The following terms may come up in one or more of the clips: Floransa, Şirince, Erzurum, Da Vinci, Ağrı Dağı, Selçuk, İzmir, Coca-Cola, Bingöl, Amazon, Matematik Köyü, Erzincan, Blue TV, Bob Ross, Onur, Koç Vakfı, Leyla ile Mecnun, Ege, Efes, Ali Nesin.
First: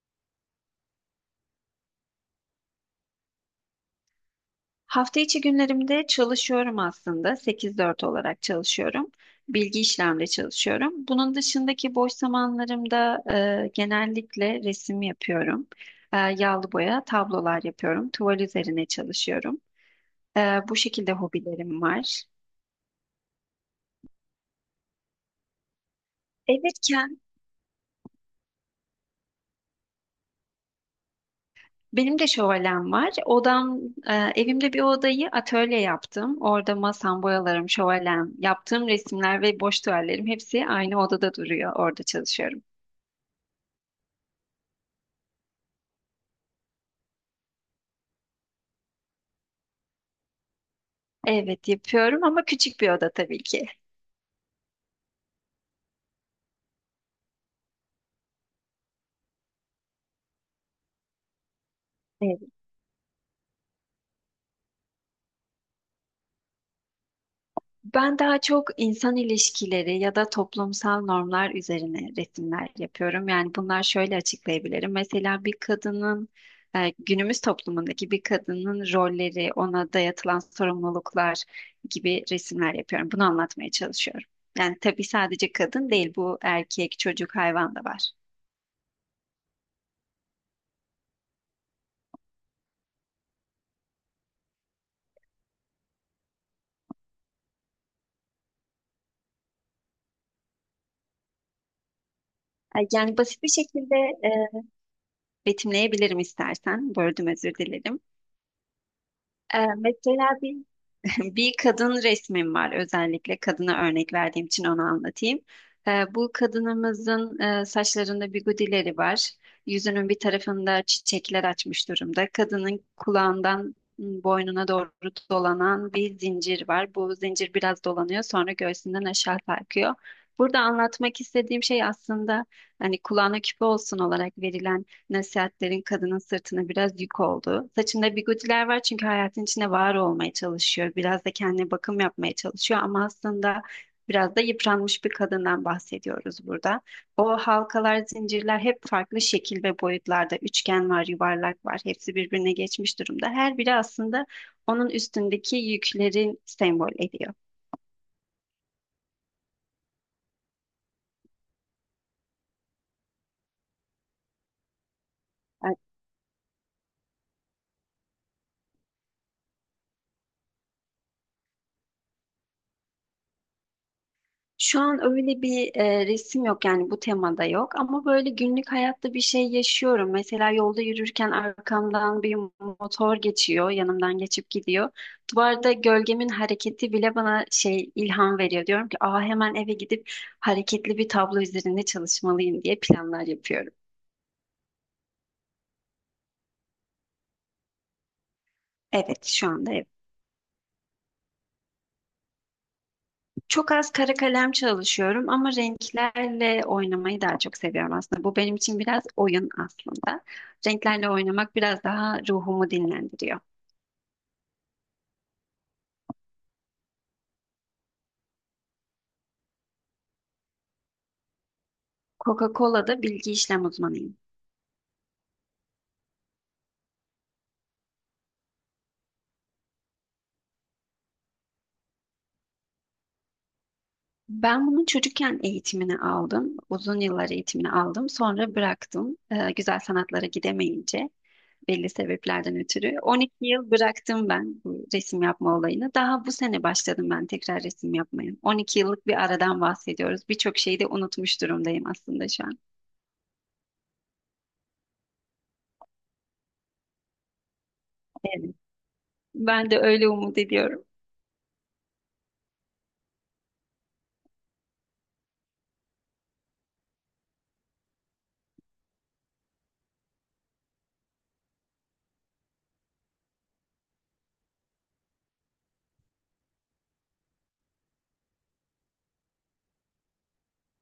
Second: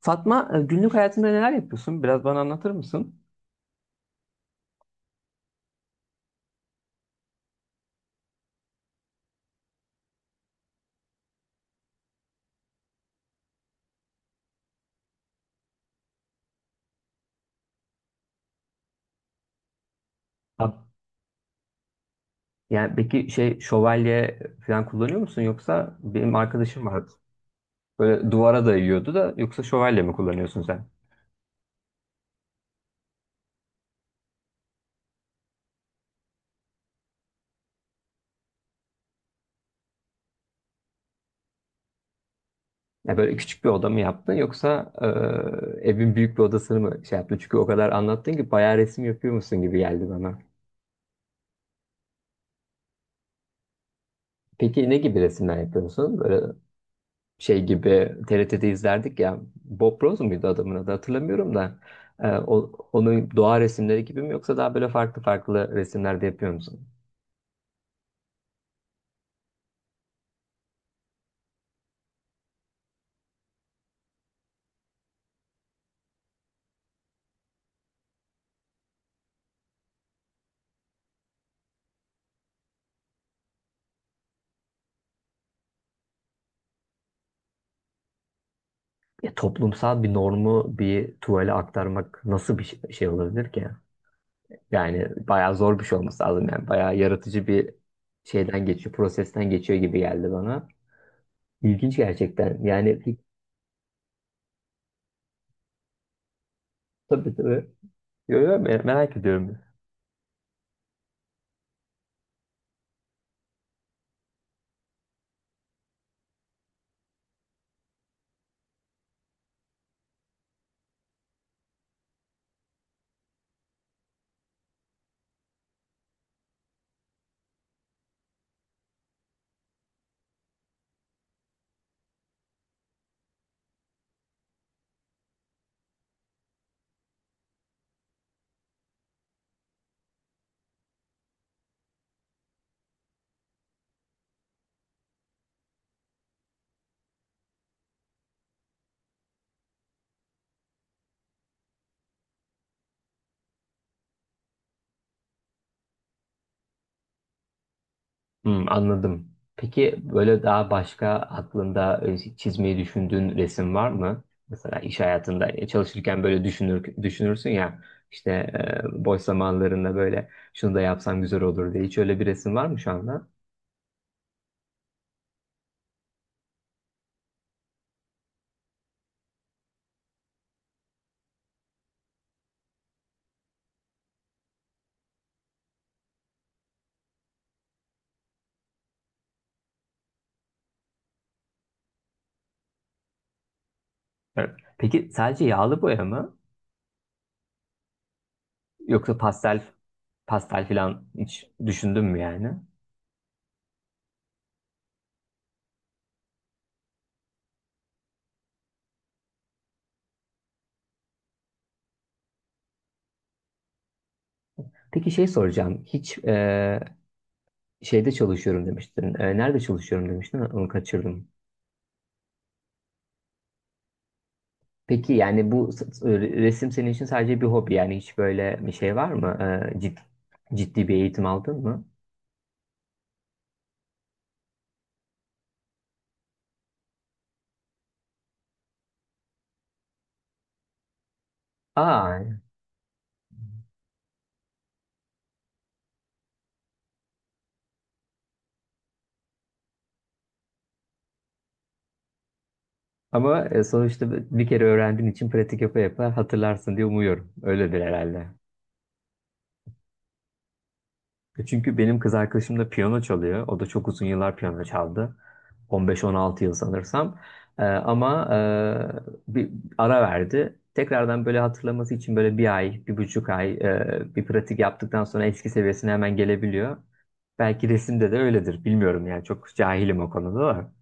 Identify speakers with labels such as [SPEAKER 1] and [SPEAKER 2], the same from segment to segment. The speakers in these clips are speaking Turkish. [SPEAKER 1] Fatma, günlük hayatında neler yapıyorsun? Biraz bana anlatır mısın?
[SPEAKER 2] Hafta içi günlerimde çalışıyorum aslında. 8-4 olarak çalışıyorum. Bilgi işlemde çalışıyorum. Bunun dışındaki boş zamanlarımda genellikle resim yapıyorum. Yağlı boya tablolar yapıyorum. Tuval üzerine çalışıyorum. E,
[SPEAKER 1] Ha-
[SPEAKER 2] Bu şekilde hobilerim var.
[SPEAKER 1] Yani peki şey şövalye falan kullanıyor musun, yoksa benim arkadaşım
[SPEAKER 2] Evetken
[SPEAKER 1] vardı. Böyle duvara dayıyordu da. Yoksa şövalye mi kullanıyorsun sen?
[SPEAKER 2] benim de şövalem var. E, Evimde bir odayı atölye yaptım. Orada masam, boyalarım, şövalem, yaptığım resimler ve boş tuvallerim hepsi aynı odada duruyor. Orada çalışıyorum.
[SPEAKER 1] Ya, böyle küçük bir oda mı yaptın, yoksa evin büyük bir odasını mı şey yaptın? Çünkü o kadar anlattın ki bayağı resim yapıyor musun gibi geldi bana.
[SPEAKER 2] Evet yapıyorum ama küçük bir oda tabii ki.
[SPEAKER 1] Peki, ne gibi resimler yapıyorsun? Böyle şey gibi TRT'de izlerdik ya. Bob Ross muydu adamın adı, hatırlamıyorum da.
[SPEAKER 2] Evet.
[SPEAKER 1] Onun doğa resimleri gibi mi, yoksa daha böyle farklı farklı resimlerde yapıyor musun?
[SPEAKER 2] Ben daha çok insan ilişkileri ya da toplumsal normlar üzerine resimler yapıyorum. Yani bunlar şöyle açıklayabilirim. Mesela bir günümüz toplumundaki bir kadının rolleri, ona dayatılan sorumluluklar gibi resimler yapıyorum. Bunu anlatmaya çalışıyorum. Yani tabii sadece kadın değil, bu erkek, çocuk, hayvan da var.
[SPEAKER 1] Ya, toplumsal bir normu bir tuvale aktarmak nasıl bir şey olabilir ki? Yani bayağı zor bir şey olması lazım yani. Bayağı yaratıcı bir şeyden geçiyor, prosesten geçiyor gibi geldi bana. İlginç gerçekten. Yani,
[SPEAKER 2] Yani basit bir şekilde e, betimleyebilirim istersen. Böldüm
[SPEAKER 1] tabii,
[SPEAKER 2] özür
[SPEAKER 1] tabii.
[SPEAKER 2] dilerim.
[SPEAKER 1] Yo, yo, merak ediyorum.
[SPEAKER 2] Mesela bir bir kadın resmim var, özellikle kadına örnek verdiğim için onu anlatayım. Bu kadınımızın saçlarında bigudileri var. Yüzünün bir tarafında çiçekler açmış durumda. Kadının kulağından boynuna doğru dolanan bir zincir var. Bu zincir biraz dolanıyor, sonra göğsünden aşağı sarkıyor. Burada anlatmak istediğim şey aslında hani kulağına küpe olsun olarak verilen nasihatlerin kadının sırtına biraz yük oldu. Saçında bigudiler var çünkü hayatın içine var olmaya çalışıyor. Biraz da kendine bakım yapmaya çalışıyor ama aslında biraz da yıpranmış bir kadından bahsediyoruz burada. O halkalar, zincirler hep farklı şekil ve boyutlarda. Üçgen var, yuvarlak var. Hepsi birbirine geçmiş durumda. Her biri aslında onun üstündeki yüklerin sembol ediyor.
[SPEAKER 1] Hmm, anladım. Peki, böyle daha başka aklında çizmeyi düşündüğün resim var mı? Mesela iş hayatında çalışırken böyle düşünürsün ya, işte boş zamanlarında böyle şunu da yapsam güzel olur diye. Hiç öyle bir resim var mı şu anda?
[SPEAKER 2] Şu an öyle bir resim yok, yani bu temada yok ama böyle günlük hayatta bir şey yaşıyorum. Mesela yolda yürürken arkamdan bir motor geçiyor, yanımdan geçip gidiyor. Duvarda gölgemin hareketi bile bana şey ilham veriyor. Diyorum ki, "Aa, hemen eve gidip hareketli bir tablo üzerinde çalışmalıyım." diye planlar yapıyorum.
[SPEAKER 1] Evet. Peki, sadece yağlı boya mı? Yoksa
[SPEAKER 2] Evet, şu
[SPEAKER 1] pastel
[SPEAKER 2] anda evet.
[SPEAKER 1] pastel falan hiç düşündün mü yani?
[SPEAKER 2] Çok az kara kalem çalışıyorum ama renklerle oynamayı daha çok seviyorum aslında. Bu benim için biraz oyun aslında. Renklerle oynamak biraz daha ruhumu dinlendiriyor.
[SPEAKER 1] Peki, şey soracağım. Hiç şeyde çalışıyorum demiştin. Nerede çalışıyorum demiştin? Onu kaçırdım.
[SPEAKER 2] Coca-Cola'da bilgi işlem uzmanıyım.
[SPEAKER 1] Peki yani, bu resim senin için sadece bir hobi, yani hiç böyle bir şey var mı? Ee, Ciddi, ciddi bir eğitim aldın mı?
[SPEAKER 2] Ben bunun çocukken eğitimini aldım. Uzun yıllar eğitimini aldım. Sonra bıraktım. Güzel sanatlara gidemeyince, belli
[SPEAKER 1] Aa,
[SPEAKER 2] sebeplerden ötürü. 12 yıl bıraktım ben bu resim yapma olayını. Daha bu sene başladım ben tekrar resim yapmaya. 12 yıllık bir aradan bahsediyoruz. Birçok şeyi de unutmuş durumdayım aslında şu an.
[SPEAKER 1] ama sonuçta bir kere öğrendiğin için pratik yapa yapa hatırlarsın diye umuyorum. Öyledir herhalde.
[SPEAKER 2] Evet. Ben de öyle umut ediyorum.
[SPEAKER 1] Çünkü benim kız arkadaşım da piyano çalıyor. O da çok uzun yıllar piyano çaldı. 15-16 yıl sanırsam. Ama bir ara verdi. Tekrardan böyle hatırlaması için böyle bir ay, 1,5 ay bir pratik yaptıktan sonra eski seviyesine hemen gelebiliyor. Belki resimde de öyledir. Bilmiyorum yani, çok cahilim o konuda da.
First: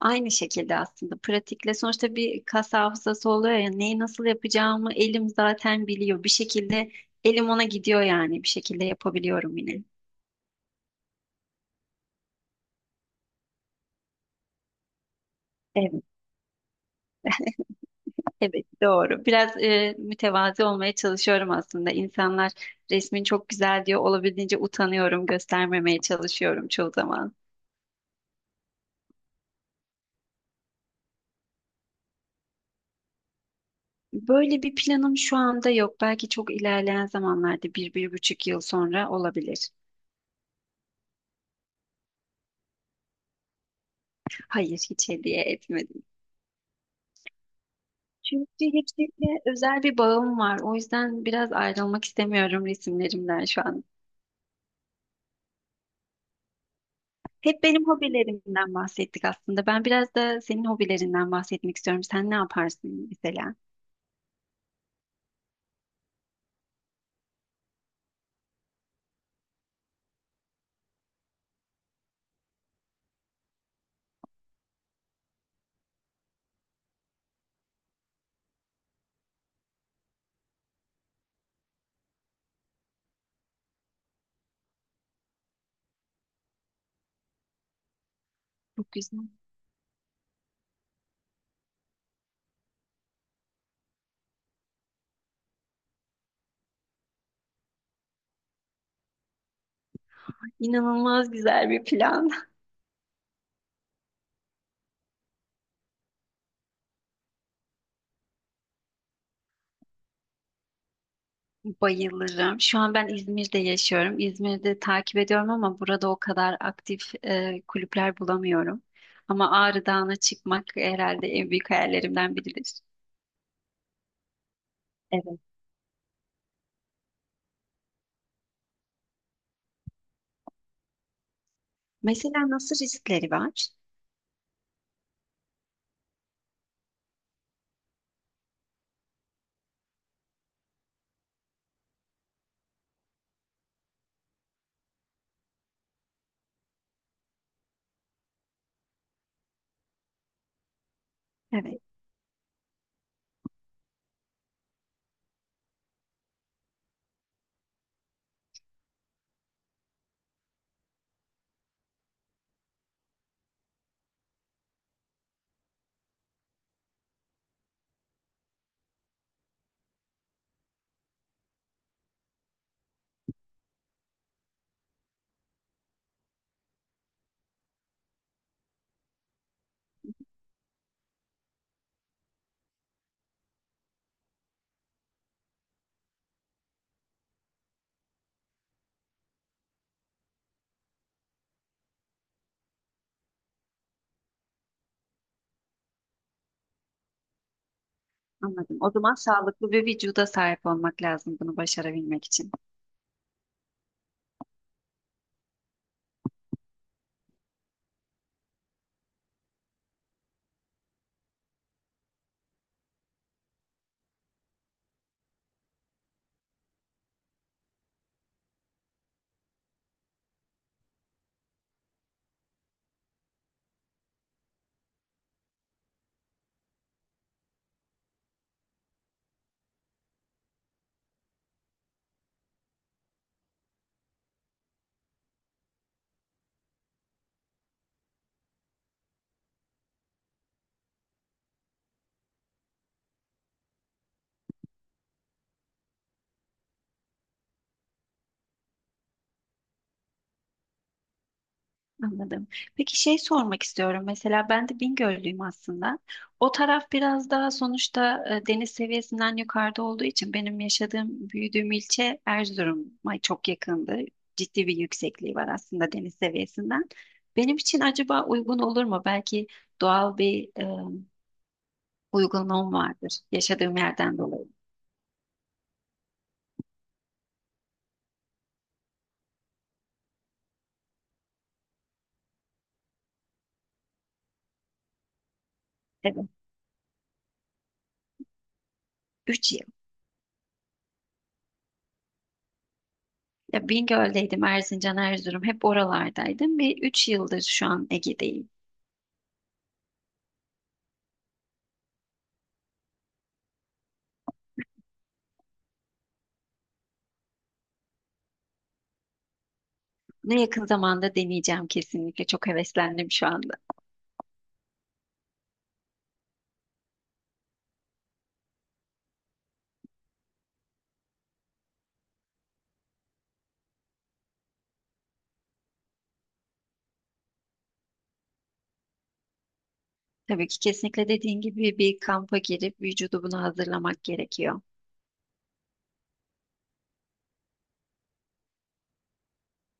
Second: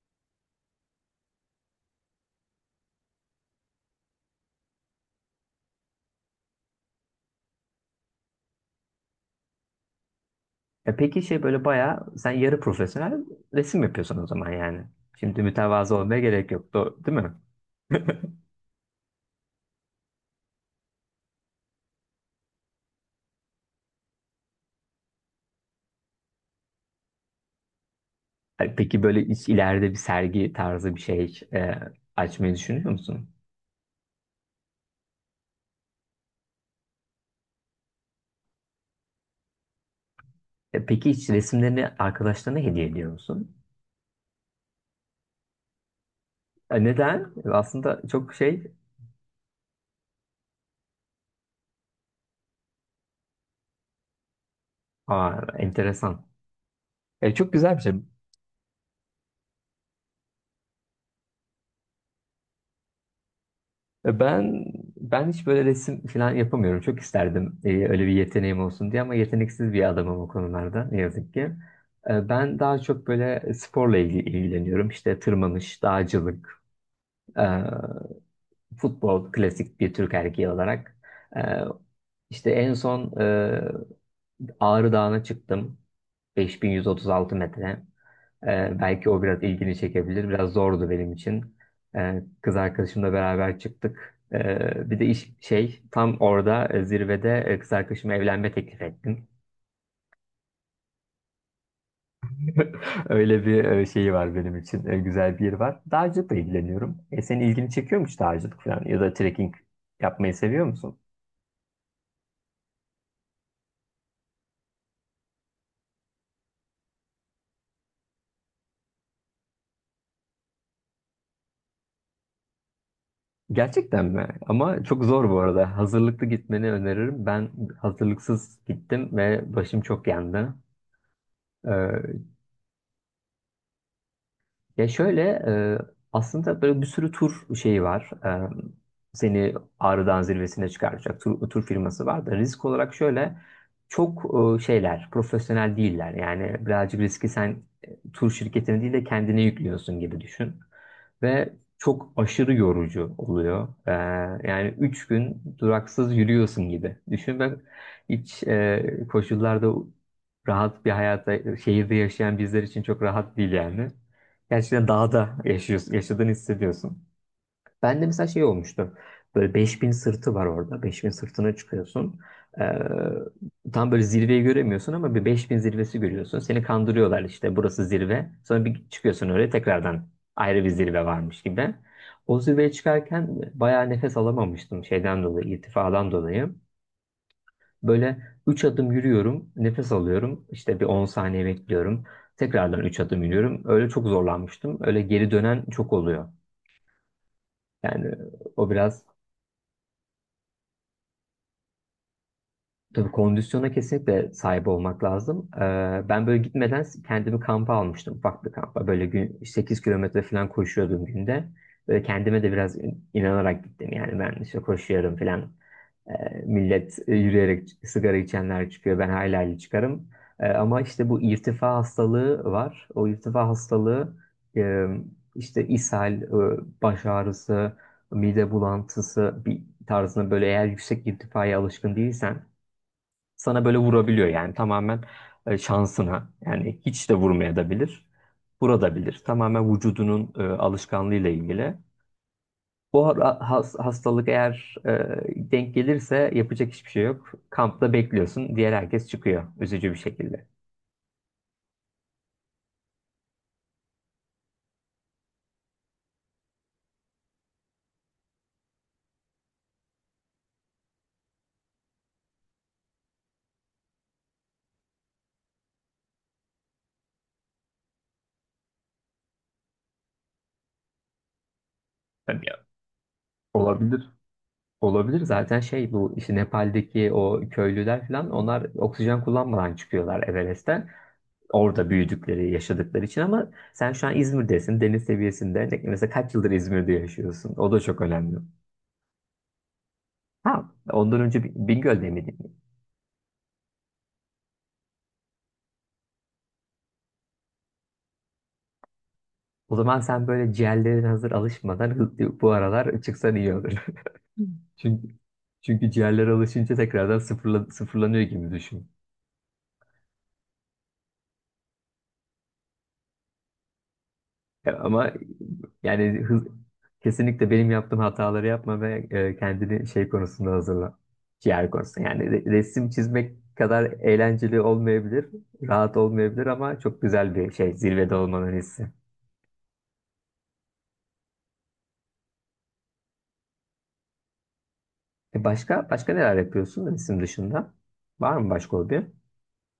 [SPEAKER 2] Aynı şekilde aslında pratikle sonuçta bir kas hafızası oluyor ya, neyi nasıl yapacağımı elim zaten biliyor. Bir şekilde elim ona gidiyor, yani bir şekilde yapabiliyorum yine.
[SPEAKER 1] Peki böyle bayağı sen yarı profesyonel resim yapıyorsun o zaman yani. Şimdi mütevazı olmaya gerek yok, değil mi?
[SPEAKER 2] Evet, doğru. Biraz mütevazi olmaya çalışıyorum aslında. İnsanlar resmin çok güzel diyor. Olabildiğince utanıyorum, göstermemeye çalışıyorum çoğu zaman.
[SPEAKER 1] Peki, böyle hiç ileride bir sergi tarzı bir şey açmayı düşünüyor musun?
[SPEAKER 2] Böyle bir planım şu anda yok. Belki çok ilerleyen zamanlarda bir, bir buçuk yıl sonra olabilir.
[SPEAKER 1] Peki, hiç resimlerini arkadaşlarına hediye ediyor musun?
[SPEAKER 2] Hayır, hiç hediye etmedim.
[SPEAKER 1] Neden? Aslında çok
[SPEAKER 2] Çünkü hepsiyle özel bir bağım var. O yüzden biraz ayrılmak istemiyorum resimlerimden şu an.
[SPEAKER 1] enteresan. Çok
[SPEAKER 2] Hep
[SPEAKER 1] güzel bir
[SPEAKER 2] benim
[SPEAKER 1] şey.
[SPEAKER 2] hobilerimden bahsettik aslında. Ben biraz da senin hobilerinden bahsetmek istiyorum. Sen ne yaparsın mesela?
[SPEAKER 1] E, Ben ben hiç böyle resim falan yapamıyorum. Çok isterdim öyle bir yeteneğim olsun diye, ama yeteneksiz bir adamım o konularda ne yazık ki. Ben daha çok böyle sporla ilgileniyorum. İşte tırmanış, dağcılık, e, futbol, klasik bir Türk erkeği olarak. E, İşte en son Ağrı Dağı'na çıktım. 5136 metre. Ee,
[SPEAKER 2] Çok
[SPEAKER 1] belki
[SPEAKER 2] güzel.
[SPEAKER 1] o biraz ilgini çekebilir. Biraz zordu benim için. Kız arkadaşımla beraber çıktık. Bir de iş şey tam orada, zirvede, kız arkadaşıma evlenme teklif ettim.
[SPEAKER 2] İnanılmaz güzel bir plan.
[SPEAKER 1] Öyle bir şeyi var benim için. Güzel bir yeri var. Dağcılıkla ilgileniyorum. Senin ilgini çekiyor mu hiç dağcılık falan, ya da trekking yapmayı seviyor musun?
[SPEAKER 2] Bayılırım. Şu an ben İzmir'de yaşıyorum. İzmir'de takip ediyorum ama burada o kadar aktif kulüpler bulamıyorum. Ama Ağrı Dağı'na çıkmak herhalde en büyük hayallerimden biridir.
[SPEAKER 1] Gerçekten mi? Ama çok zor bu
[SPEAKER 2] Evet.
[SPEAKER 1] arada. Hazırlıklı gitmeni öneririm. Ben hazırlıksız gittim ve başım çok yandı.
[SPEAKER 2] Mesela nasıl riskleri var?
[SPEAKER 1] Ya şöyle, aslında böyle bir sürü tur şeyi var. Seni Ağrı'dan zirvesine çıkaracak tur firması var da, risk olarak şöyle çok şeyler, profesyonel değiller. Yani birazcık riski sen tur şirketine değil de kendine yüklüyorsun gibi düşün. Ve
[SPEAKER 2] Evet.
[SPEAKER 1] çok aşırı yorucu oluyor. Yani 3 gün duraksız yürüyorsun gibi. Düşün, ben hiç koşullarda, rahat bir hayata şehirde yaşayan bizler için çok rahat değil yani. Gerçekten dağda yaşıyorsun, yaşadığını hissediyorsun. Ben de mesela şey olmuştu. Böyle 5000 sırtı var orada. 5000 sırtına çıkıyorsun. Ee, tam böyle zirveyi göremiyorsun ama bir 5000 zirvesi görüyorsun. Seni kandırıyorlar, işte burası zirve. Sonra bir çıkıyorsun öyle, tekrardan ayrı bir zirve varmış gibi. O zirveye çıkarken bayağı nefes alamamıştım şeyden dolayı, irtifadan dolayı. Böyle 3 adım yürüyorum, nefes alıyorum, işte bir 10 saniye bekliyorum. Tekrardan 3 adım yürüyorum. Öyle çok zorlanmıştım. Öyle geri dönen çok oluyor. Yani o
[SPEAKER 2] Anladım. O
[SPEAKER 1] biraz.
[SPEAKER 2] zaman sağlıklı bir vücuda sahip olmak lazım bunu başarabilmek için.
[SPEAKER 1] Tabii, kondisyona kesinlikle sahip olmak lazım. Ben böyle gitmeden kendimi kampa almıştım. Ufak bir kampa. Böyle gün 8 kilometre falan koşuyordum günde. Böyle kendime de biraz inanarak gittim. Yani ben işte koşuyorum falan. Ee, millet yürüyerek, sigara içenler çıkıyor. Ben hayli hayli çıkarım. Ama işte bu irtifa hastalığı var. O irtifa hastalığı, e, işte ishal, baş ağrısı, mide bulantısı bir tarzında, böyle eğer yüksek irtifaya alışkın değilsen sana böyle vurabiliyor. Yani tamamen şansına, yani hiç de vurmaya da bilir, vurabilir. Tamamen vücudunun alışkanlığıyla ilgili. Bu hastalık eğer denk gelirse, yapacak hiçbir şey yok. Kampta bekliyorsun. Diğer herkes çıkıyor. Üzücü bir şekilde.
[SPEAKER 2] Anladım. Peki şey sormak istiyorum. Mesela ben de Bingöllüyüm aslında. O taraf biraz daha sonuçta deniz seviyesinden yukarıda olduğu için benim yaşadığım, büyüdüğüm ilçe Erzurum'a çok yakındı. Ciddi bir yüksekliği var aslında deniz seviyesinden. Benim için acaba uygun olur mu? Belki doğal bir
[SPEAKER 1] Tabii ya.
[SPEAKER 2] uygunluğum vardır yaşadığım
[SPEAKER 1] Olabilir.
[SPEAKER 2] yerden dolayı.
[SPEAKER 1] Olabilir zaten, şey, bu işte Nepal'deki o köylüler falan, onlar oksijen kullanmadan çıkıyorlar Everest'ten. Orada büyüdükleri, yaşadıkları için. Ama sen şu an İzmir'desin, deniz seviyesinde. Mesela
[SPEAKER 2] Evet.
[SPEAKER 1] kaç yıldır İzmir'de yaşıyorsun? O da çok önemli.
[SPEAKER 2] Üç yıl.
[SPEAKER 1] Ha, ondan önce Bingöl'de miydin?
[SPEAKER 2] Ya Bingöl'deydim, Erzincan, Erzurum hep oralardaydım ve üç yıldır şu an Ege'deyim.
[SPEAKER 1] O zaman sen böyle, ciğerlerin hazır alışmadan bu aralar çıksan iyi olur. Çünkü çünkü ciğerler alışınca tekrardan sıfırlanıyor gibi düşün.
[SPEAKER 2] Bunu yakın zamanda deneyeceğim kesinlikle. Çok heveslendim şu anda.
[SPEAKER 1] Ya, ama yani, kesinlikle benim yaptığım hataları yapma ve kendini şey konusunda hazırla. Ciğer konusunda. Yani resim çizmek kadar eğlenceli olmayabilir, rahat olmayabilir, ama çok güzel bir şey zirvede olmanın hissi.
[SPEAKER 2] Tabii ki kesinlikle dediğin gibi bir kampa girip vücudu buna hazırlamak gerekiyor.
[SPEAKER 1] Başka başka neler yapıyorsun resim dışında? Var mı başka hobi?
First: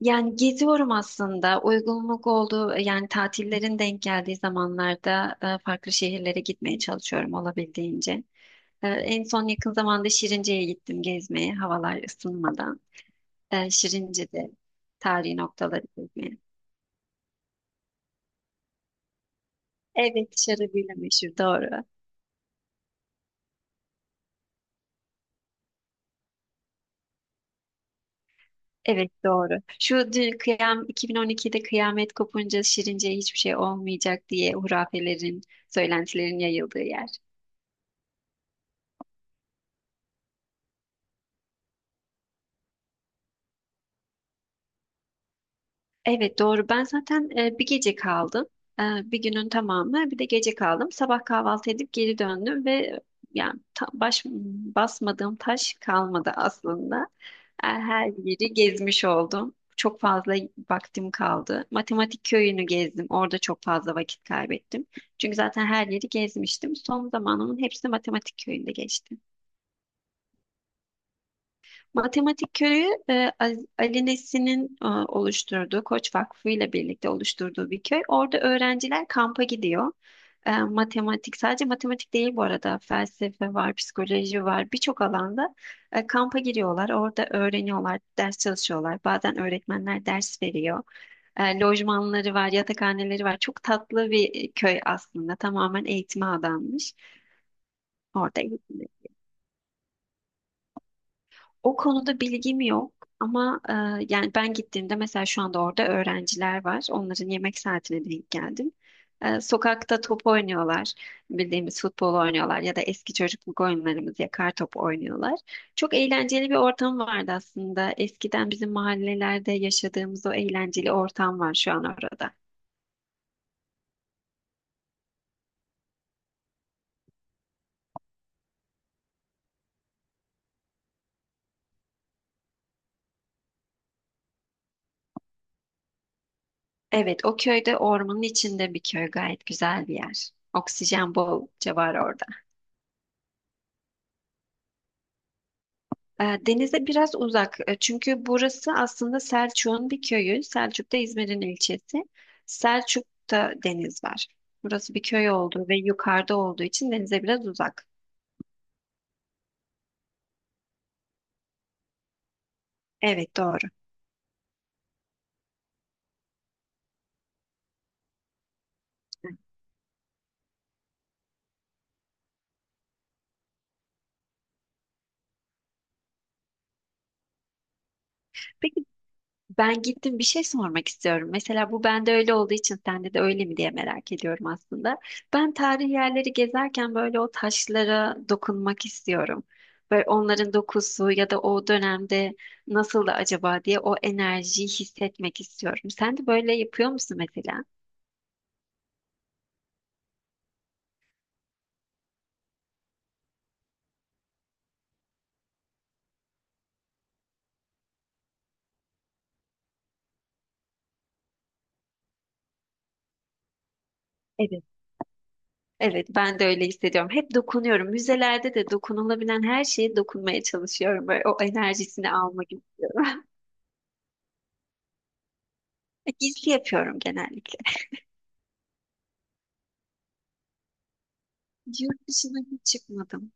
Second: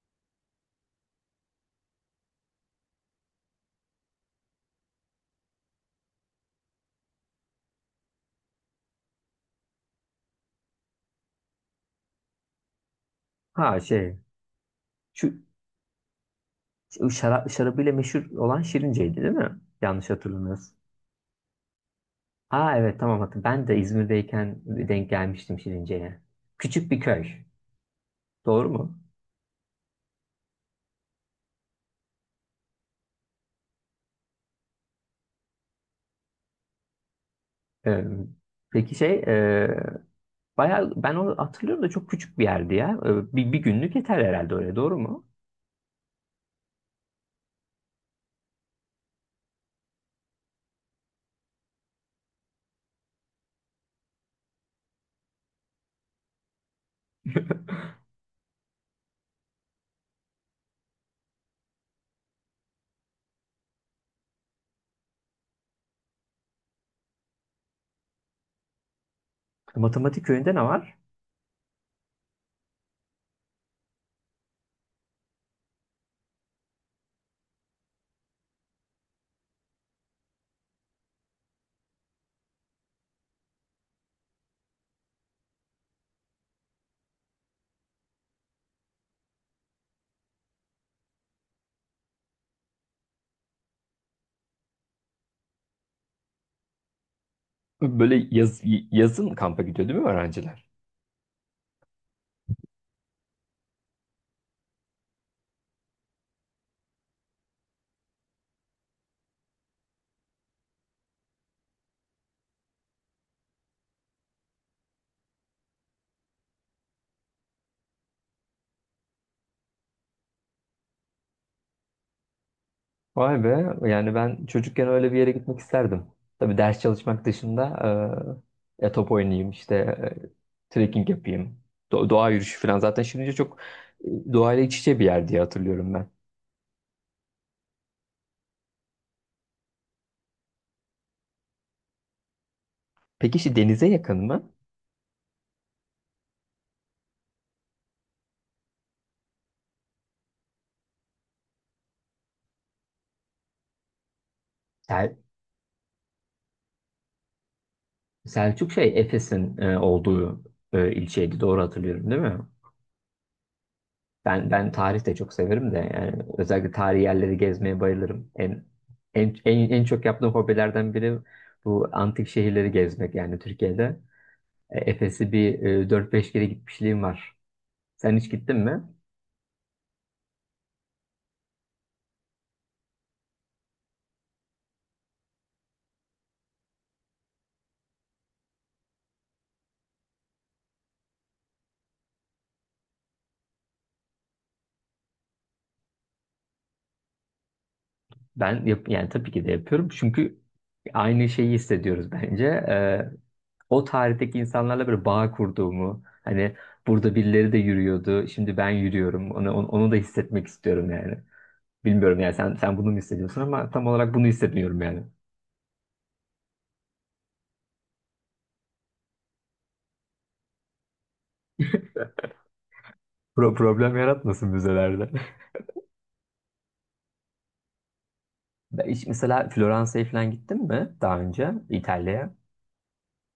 [SPEAKER 2] Yani geziyorum aslında. Uygunluk olduğu, yani tatillerin denk geldiği zamanlarda farklı şehirlere gitmeye çalışıyorum olabildiğince. En son yakın zamanda Şirince'ye gittim gezmeye, havalar ısınmadan.
[SPEAKER 1] Ha,
[SPEAKER 2] Şirince'de
[SPEAKER 1] şu
[SPEAKER 2] tarihi noktaları gezmeye.
[SPEAKER 1] şu şarabıyla meşhur olan Şirince'ydi, değil mi? Yanlış
[SPEAKER 2] Evet,
[SPEAKER 1] hatırlamıyorsun.
[SPEAKER 2] şarabıyla meşhur, doğru.
[SPEAKER 1] Ha, evet, tamam, hatırladım. Ben de İzmir'deyken denk gelmiştim Şirince'ye. Küçük bir köy. Doğru mu?
[SPEAKER 2] Evet doğru. Şu dün kıyam 2012'de kıyamet kopunca Şirince'ye hiçbir şey olmayacak diye hurafelerin, söylentilerin yayıldığı yer.
[SPEAKER 1] Ee, peki bayağı, ben onu hatırlıyorum da çok küçük bir yerdi ya. Bir günlük yeter herhalde öyle, doğru mu?
[SPEAKER 2] Evet doğru. Ben zaten bir gece kaldım. E, Bir günün tamamı, bir de gece kaldım. Sabah kahvaltı edip geri döndüm ve yani baş basmadığım taş kalmadı aslında. Her yeri gezmiş oldum. Çok fazla vaktim kaldı. Matematik köyünü gezdim. Orada çok fazla vakit kaybettim. Çünkü zaten her yeri gezmiştim. Son zamanımın hepsi matematik köyünde geçti.
[SPEAKER 1] Matematik köyünde ne var?
[SPEAKER 2] Matematik Köyü Ali Nesin'in oluşturduğu, Koç Vakfı ile birlikte oluşturduğu bir köy. Orada öğrenciler kampa gidiyor. Matematik, sadece matematik değil bu arada, felsefe var, psikoloji var, birçok alanda kampa giriyorlar. Orada öğreniyorlar, ders çalışıyorlar. Bazen öğretmenler ders veriyor. Lojmanları var, yatakhaneleri var. Çok tatlı bir köy aslında. Tamamen eğitime adanmış.
[SPEAKER 1] Böyle
[SPEAKER 2] Orada
[SPEAKER 1] yazın kampa gidiyor değil mi öğrenciler?
[SPEAKER 2] O konuda bilgim yok ama yani ben gittiğimde mesela şu anda orada öğrenciler var. Onların yemek saatine denk geldim. Sokakta top oynuyorlar. Bildiğimiz futbol oynuyorlar ya da eski çocukluk oyunlarımız, yakar top oynuyorlar. Çok eğlenceli bir ortam vardı aslında. Eskiden bizim mahallelerde yaşadığımız o eğlenceli ortam var şu an orada.
[SPEAKER 1] Vay be, yani ben çocukken öyle bir yere gitmek isterdim. Tabii ders çalışmak dışında, ya top oynayayım işte, trekking yapayım. Doğa yürüyüşü falan, zaten şimdi çok doğayla iç içe bir yer diye hatırlıyorum ben.
[SPEAKER 2] Evet, o köyde, ormanın içinde bir köy, gayet güzel bir yer. Oksijen bolca var orada.
[SPEAKER 1] Peki işte denize yakın mı?
[SPEAKER 2] Denize biraz uzak. Çünkü burası aslında Selçuk'un bir köyü. Selçuk da İzmir'in ilçesi. Selçuk'ta deniz var. Burası bir köy olduğu ve yukarıda olduğu için denize biraz uzak.
[SPEAKER 1] Selçuk, Efes'in olduğu ilçeydi. Doğru hatırlıyorum, değil mi?
[SPEAKER 2] Evet doğru.
[SPEAKER 1] Ben tarih de çok severim de, yani özellikle tarihi yerleri gezmeye bayılırım. En çok yaptığım hobilerden biri bu antik şehirleri gezmek, yani Türkiye'de. Efes'i bir 4-5 kere gitmişliğim var. Sen hiç gittin mi?
[SPEAKER 2] Peki ben gittim, bir şey sormak istiyorum. Mesela bu bende öyle olduğu için sende de öyle mi diye merak ediyorum aslında. Ben tarihi yerleri gezerken böyle o taşlara dokunmak istiyorum. Böyle onların dokusu ya da o dönemde nasıl da acaba diye o enerjiyi hissetmek istiyorum. Sen de böyle yapıyor musun mesela?
[SPEAKER 1] Ben yani tabii ki de yapıyorum. Çünkü aynı şeyi hissediyoruz bence. O tarihteki insanlarla böyle bağ kurduğumu, hani burada birileri de yürüyordu, şimdi ben yürüyorum, onu da hissetmek istiyorum yani. Bilmiyorum yani, sen bunu mu hissediyorsun, ama tam olarak bunu
[SPEAKER 2] Evet.
[SPEAKER 1] hissetmiyorum yani.
[SPEAKER 2] Evet, ben de öyle hissediyorum. Hep dokunuyorum. Müzelerde de dokunulabilen her şeye dokunmaya çalışıyorum. Böyle o enerjisini almak istiyorum.
[SPEAKER 1] Problem yaratmasın müzelerde.
[SPEAKER 2] Gizli yapıyorum genellikle.
[SPEAKER 1] Ben mesela Floransa'ya falan gittim mi daha önce,
[SPEAKER 2] Yurt
[SPEAKER 1] İtalya'ya?
[SPEAKER 2] dışına hiç çıkmadım.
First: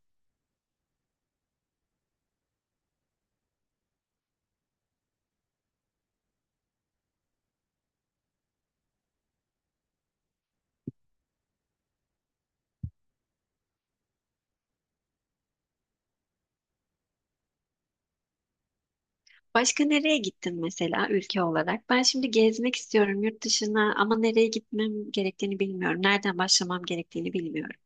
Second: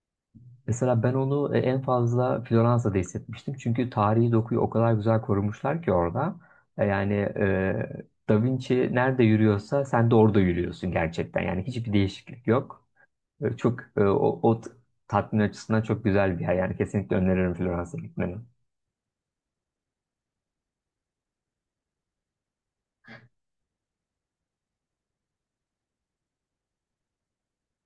[SPEAKER 1] Mesela ben onu en fazla Floransa'da hissetmiştim. Çünkü tarihi dokuyu o kadar güzel korumuşlar ki orada. Yani Da Vinci nerede yürüyorsa sen de orada yürüyorsun gerçekten. Yani hiçbir değişiklik yok. E, Çok e, o, o t- Tatmin açısından çok güzel bir yer. Yani kesinlikle öneririm Florans'a gitmeni.
[SPEAKER 2] Başka nereye gittin mesela, ülke olarak? Ben şimdi gezmek istiyorum yurt dışına ama nereye gitmem gerektiğini bilmiyorum. Nereden başlamam gerektiğini bilmiyorum.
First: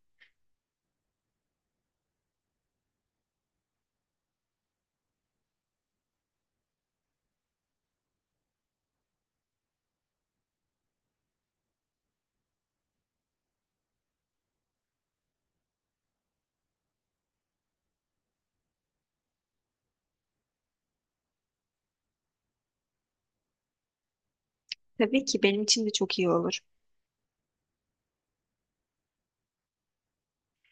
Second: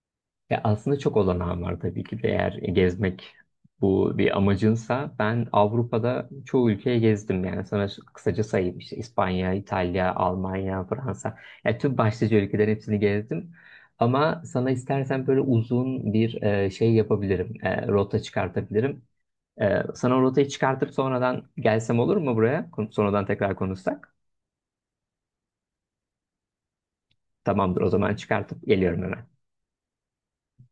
[SPEAKER 1] Ya aslında çok olanağım var tabii ki de, eğer gezmek bu bir amacınsa. Ben Avrupa'da çoğu ülkeye gezdim. Yani sana kısaca sayayım: işte İspanya, İtalya, Almanya, Fransa, yani tüm başlıca ülkelerin hepsini gezdim. Ama sana istersen böyle uzun bir şey yapabilirim. Rota çıkartabilirim. Sana o rotayı çıkartıp sonradan gelsem olur mu buraya, sonradan tekrar konuşsak?
[SPEAKER 2] Tabii ki benim için de çok iyi olur.
[SPEAKER 1] Tamamdır o zaman, çıkartıp geliyorum hemen.